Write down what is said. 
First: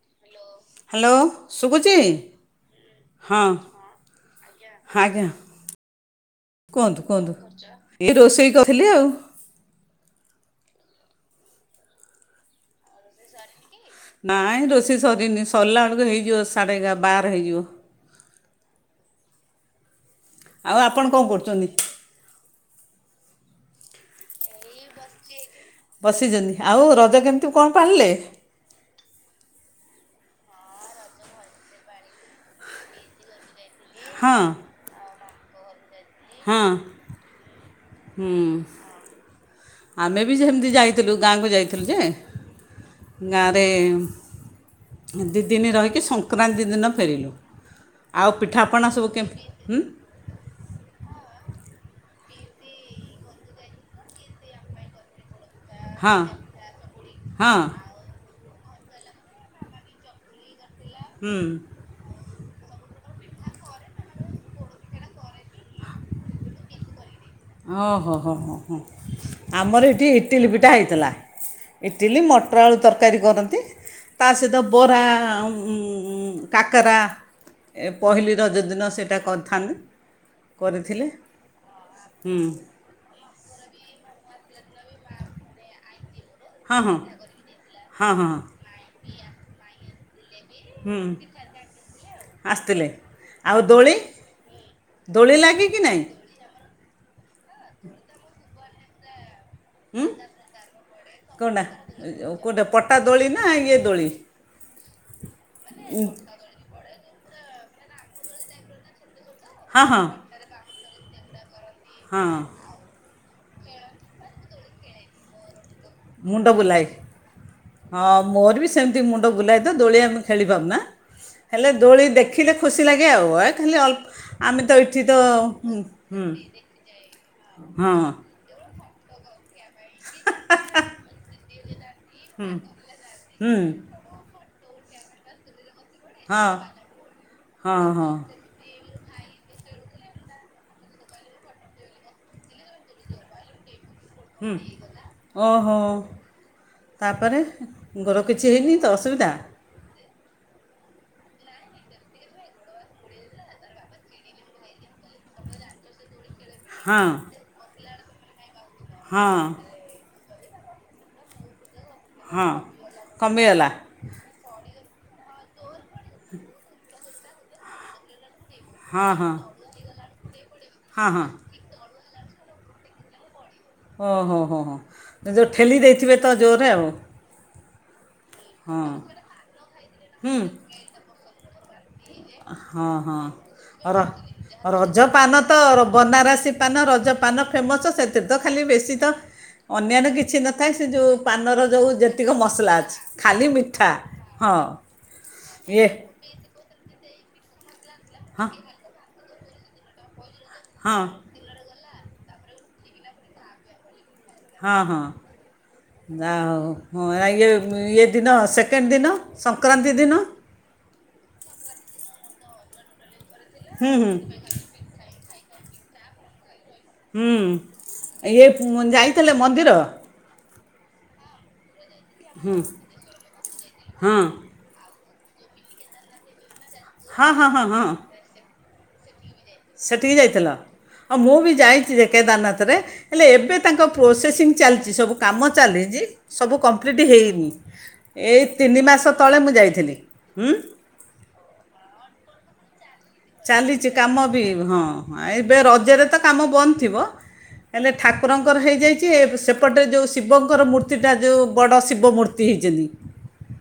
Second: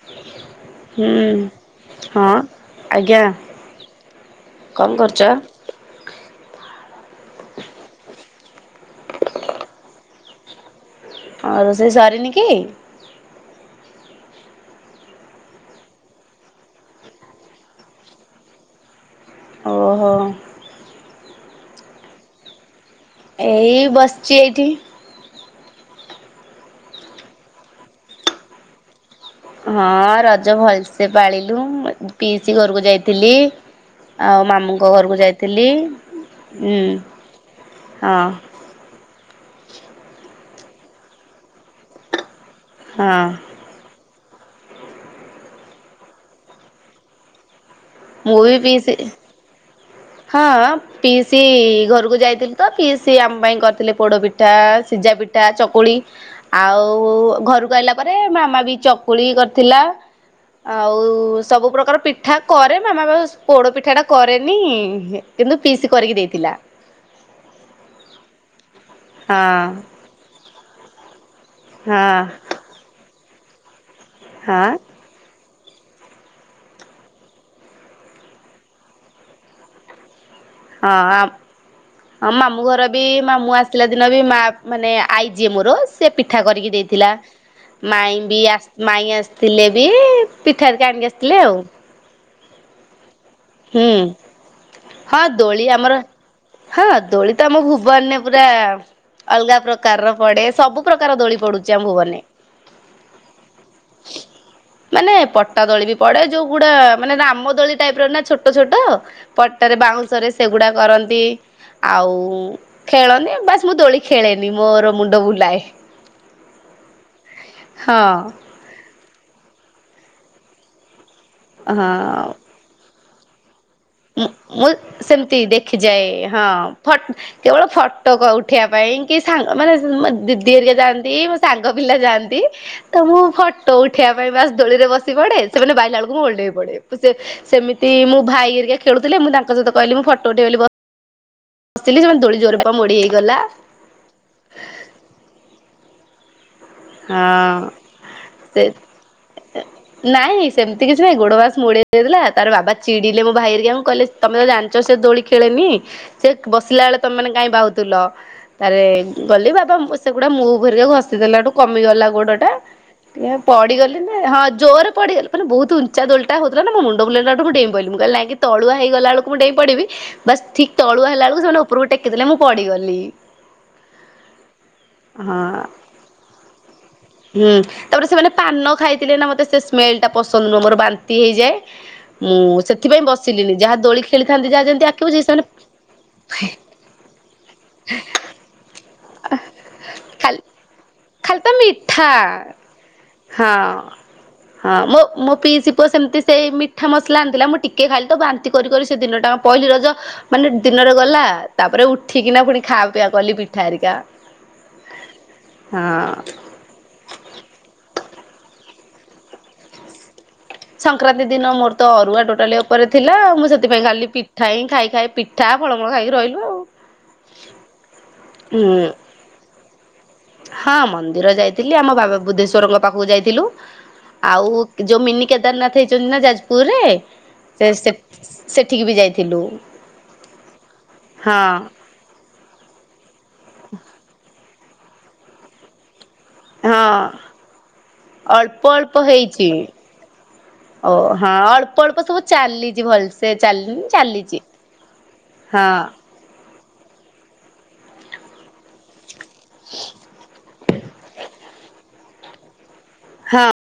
[inaudible] ହୁଁ ହାଲୋ ଶୁବୁଚି ହଁ ଆଜ୍ଞା ହଁ କଣ କରୁଛ? ଆଜ୍ଞା। କୁହନ୍ତୁ କୁହନ୍ତୁ ଏଇ ରୋଷେଇ କରୁଥିଲି ଆଉ। ହଁ ରୋସେଇ ସରିନି କି? ନାଇଁ ରୋଷେଇ ସରିନି ସରିଲା ବେଳକୁ ହେଇଯିବ ସାଢ଼େଏଗା ବାର ହେଇଯିବ। ଓହୋ। ଆଉ ଆପଣ କଣ କରୁଚନ୍ତି? ଏଇ ବସିଚି ଏଇଠି। ବସିଚନ୍ତି ଆଉ ରଜ କେମିତି କଣ ପାଳିଲେ? ହଁ ରଜ ଭଲସେ ପାଳିଲୁ ପିଇସି ଘରକୁ ଯାଇଥିଲି। ହଁ ଆଉ ମାମୁଁଙ୍କ ଘରକୁ ଯାଇଥିଲି। ହଁ ହୁଁ ହଁ ହୁଁ। ଆମେ ବି ସେମିତି ଯାଇଥିଲୁ ଗାଁକୁ ଯାଇଥିଲୁ ଯେ ହଁ ଗାଁ ରେ ଦି ଦିନି ରହିକି ସଂକ୍ରାନ୍ତି ଦିନ ଫେରିଲୁ। ଆଉ ମୁଁ ବି ପିଠାପଣା ପିଇସି ସବୁ କେମିତିଉଁ? ହଁ ପିଇସି ଘରକୁ ଯାଇଥିଲି ତ ପିଇସି ଆମ ପାଇଁ କରିଥିଲେ ପୋଡପିଠା। ପିଠା ସିଝା ପିଠା ଚ ଚକୁଳି ହଁ ଆଉ ହଁ ଘରକୁ ଆଇଲା ପରେ ମାମା ବି ଚକୁଳି କରିଥିଲା। ଆଉ ହୁଁ ସବୁ ପ୍ରକାର ପିଠା କରେ ମାମା ବାସ୍ ପୋଡ ପିଠା ଟା କରେନି। କିନ୍ତୁ ପିଇସି କରିକି ଦେଇଥିଲା। ଓ ହୋ ହୋ ହ ହୋ ହଁ ଆମର ଏଠି ଇଟିଲି ପିଠା ହେଇଥିଲା ହଁ ଇଟିଲି ମ ମଟର ଆଳୁ ତରକାରୀ କରନ୍ତି ତାସହିତ ହଁ ବରା ଉଁ କାକେରା ଏ ପହିଲି ରଜ ଦିନ ସେଟା କରିଥାନ୍ତି। କରିଥିଲେ। ହଁ ହଁ ହୁଁ ମାମୁଁ ଘର ବି ମାମୁଁ ଆସିଲା ଦିନ ବି ମା ମାନେ ଆଇ ଯିଏ ମୋରୋ ସେ ପିଠା କରିକି ହଁ ହଁ ଦେଇଥିଲା ହଁ ମାଇଁ ହଁ ବିଆସ ମାଇଁ ଆସିଥିଲେ ବି। ପିଠା ହାରିକା ହୁଁ ଆଣିକି ଆସିଥିଲେ ଆଉ। ଆସିଥିଲେ ଆଉ ହୁଁ ଦୋଳି ହଁ ଦୋଳି ଲାଗେ କି ଆମର ନାଇଁ? ହଁ ଦୋଳି ତ ଆମ ଭୁବନରେ ପୁରା ଅଲଗା ପ୍ର ହୁଁ ପ୍ରକାରର ପଡେ ସବୁ ପ୍ରକାର ଦୋଳି କୋଉଟା ପଡୁଚି ଆମ ଭୁବନରେ। କୋଉଟା ପଟା ଦୋଳି ନା ଇଏ ଦୋଳି ମାନେ ପଟା ଦୋଳି ବି ପଡେ ଯୋଉଗୁଡା ମାନେ ରାମ ଦୋଳି ଟାଇପ ର ନା ଛୋଟୋ ଛୋଟୋ। ପଟାରେ ହଁ ହଁ ବାଉଁଶରେ ସେଗୁଡ଼ା କରନ୍ତି ଆଉ ହଁ ଖେଳନି ବାସ ମୁଁ ଦୋଳି ଖେଳେନି ମୋର ମୁଣ୍ଡ ବୁଲାଏ। ମୁଣ୍ଡ ବୁଲାଇ। ହଁ ମୋର ବି ସେମି ତି ତ ମୁଣ୍ଡ ବୁଲାଏ ତ ଦୋଳି ଆମେ ଖେଳି ପାରୁନା ହେଲେ ଦୋଳି ହଁ ଦେଖିଲେ ଖୁସି ଲାଗେ ଆଉ। ଖାଲି ଅ ମୁଁ ମୁଁ ସେମିତି ଦେଖିଯାଏ। ହୁଁ ହଁ ଫୋ କେବଳ ହଁ ଫଟୋ ଉଠା ଉଠିବା ପାଇଁ କି ସାଙ୍ଗ ମାନେ ମୋ ଦିଦି ଏରିକ ଯାଆନ୍ତି ମୋ ସାଙ୍ଗ ପିଲା ଯାଆନ୍ତି ତ ମୁଁ ହୁଁ ଫଟୋ ଉ ଠାଇବା ପାଇଁ ବାସ୍ ଦୋଳିରେ ବସି ପଡେ, ସେମାନେ ବାଇଲା ବେଳକୁ ମୁଁ ହଁ ଓଲେଇ ପଡେ। ହଁ ସେମିତି ହଁ ମୁଁ ଭାଇ ହେରୀକା ଖେଳୁଥିଲେ ମୁଁ ତାଙ୍କ ସହିତ କହିଲି ମୁଁ ଫୋଟ ଉଥେଇବି ବସିଥିଲି ସେମାନେ ଦୋଳି ଜୋରରେ ପା ମୋଡି ହେଇଗଲା। ହୁଁ ଓହୋ ତାପରେ ହଁ। ଗର କିଛି ହେଇନି ତ ଅସୁବିଧା। ଏ ନାଇଁ ସେମିତି କିଛି ନାହିଁ, ଗୋଡ଼ ବାସ ମୋଡ଼େଇ ହେଇଥିଲା ତାର ବାବା ଚିଡ଼ିଲେ ମୋ ଭାଇ ହେରିକା ଙ୍କୁ କହିଲେ ତମେ ତ ଜାଣି ଛ ସେ ଦୋଳି ଖେଳେନି। ସେ ବସିଲା ବେଳେ ହଁ ତମେ କାଇହିଁ ବାହୁଥିଲ? ତାରେ ହଁ ଗଲି ବାବା ସେଗୁଡା ମୁଭ ହେରିକା ଘଷି ଦେଲାଠୁ କମିଗଲା। ହଁ ଗୋଡଟା କମିଗଲା ପଡିଗଲେ ହଁ ଜୋରରେ ପଡିଗଲି ବହୁତ ଉଞ୍ଚା ଦୋଳିଟା ହେଉଥିଲା ନା ମୋ ମୁଣ୍ଡ ବୁଲେଇଲାଠୁ ମୁଁ ଡେଇ ପଡ଼ିଲି। ମୁଁ କହିଲି ନାହିଁ କି ତଳୁଆ ହଁ ହେଇଗଲା ବେଳକୁ ହଁ ମୁଁ ଡେଇଁ ପିଡିବି ବସ୍ ଠିକ୍ ହଁ ତଳୁଆ ହଁ ହେଲା ବେଳକୁ ସେ ଉପରକୁ ଟେକିଦଲେ ମୁଁ ପଡିଗଲି। ଓ ହୋ ହୋ ହୋ ଯେଉଁ ହଁ ଠେଲି ଦେଇଥିବେ ତ ଜୋରରେ ଆଉ। ହୁଁ ତାପରେ ସେମାନେ ପାନ ହଁ ଖାଇଥିଲେ ନା ମତେ ସେ ସ୍ମେଲ ଟା ପସନ୍ଦ ହୁଁ ନୁହଁ ମୋର ବାନ୍ତି ହେଇଯାଏ। ମୁଁ ହଁ ସେଥିପାଇଁ ହଁ ବସିଲିନି ଯାହା ର ଦୋଳି ଖେଳିଥାନ୍ତି ଯାହା ଯେମିତି ରଜ ଆଖିବୁ ସେ ପାନ ସେମାନେ ତ ବନାରସୀ ପାନ ରଜ ପାନ ଫେମସ୍ ସେଥିରେ ତ ଖାଲି ବେଶୀ ତ ଅନ୍ୟାନ୍ୟ କିଛି ଖାଲି ନ ଥାଏ ସେ ଯୋଉ ଖାଲି ତ ପାନର ଯୋଉ ମିଠା ଜେତିକ ମସଲା ଅଛି ଖାଲି ହଁ। ମିଠା ହଁ। ଥିବ ଇଏ ସେମିତି ସେଇ ମି ଠା ମସଲା ଆଣିଦେଲା। ମୁଁ ଟିକିଏ ଖାଲି ତ ହଁ ବାନ୍ତି କରିିକରି ସେ ଦିନଟା ପହିଲି ରଜ ମାନେ ଦିନରେ ହଁ ଗଲା। ତାପରେ ଉଠିକିନା ପୁଣି ଖାଉ ପିବା କଲି ପିଠା ଆରିକା। ହଁ ହଁ ଯା ହଉ। ହଁ ଇଏ ଇଏ ଦିନ ସେକେଣ୍ଡ ଦିନ ସଂକ୍ରାନ୍ତି ଦିନ। ସଂକ୍ରାନ୍ତି ଦିନ ମୋର ତ ଅରୁଆ ଟୋଟାଲି ଉପରେ ଥିଲା ମୁଁ ସେଥିପାଇଁ ହୁଁ ଖାଲି ହୁଁ ପିଠା ହିଁ ଖାଇ ଖାଇ ପିଠା ଠା ଫଳମୂଳ ଖାଇକି ରହିଲୁ ଆଉ। ହୁଁ ଇଏ ହୁଁ। ଯାଇଥିଲେ ମନ୍ଦିର। ହଁ ମନ୍ଦିର ଯାଇଥିଲି ଆମ ବାବା ବୁଦ୍ଧେଶ୍ଵରଙ୍କ ପାଖକୁ ଯାଇଥିଲୁ ହଁ ଆଉ ଯେଉଁ ମିନି କେଦାରନାଥ ହେଇଛନ୍ତି ନା ଯାଜପୁରରେ ହଁ ହଁ ହଁ ସେ ହଁ ସେ ସେଠିକି ବି ଯାଇଥିଲୁ। ସେଠିକି ଯାଇଥିଲ ଆଉ ମୁଁ ହଁ ବି ଯାଇଛି ଯେ କେଦାରନାଥରେ। ହେଲେ ଏବେ ତାଙ୍କ ପ୍ରୋସେସିଂ ଚାଲିଛି ସବୁ କାମ ଚାଲିଛି। ସବୁ ହଁ କମ୍ପ୍ଲିଟ୍ ହେଇନି। ଏଇ ଅଳ୍ପ ତିନି ଅଳ୍ପ ମାସ ତଳେ ହେଇଛି ମୁଁ ଯାଇଥିଲି। ଓ ହଁ ଅଳ୍ପ ଅଳ୍ପ ସବୁ ଚାଲିଛି ଭଲ ସେ। ଚାଲିଛି କାମ ବି ହଁ ହଁ ଏବେ ରଜରେ ତ କାମ ବନ୍ଦ ଥିବ। ହେଲେ ଠାକୁରଙ୍କର ହେଇଯାଇଛି ସେପଟରେ ଯେଉଁ ଶିବଙ୍କର ମୂର୍ତ୍ତିଟା ଯେଉଁ ବଡ଼ ଶିବ ମୂ ର୍ତ୍ତି ହେଇଛନ୍ତି। ହଁ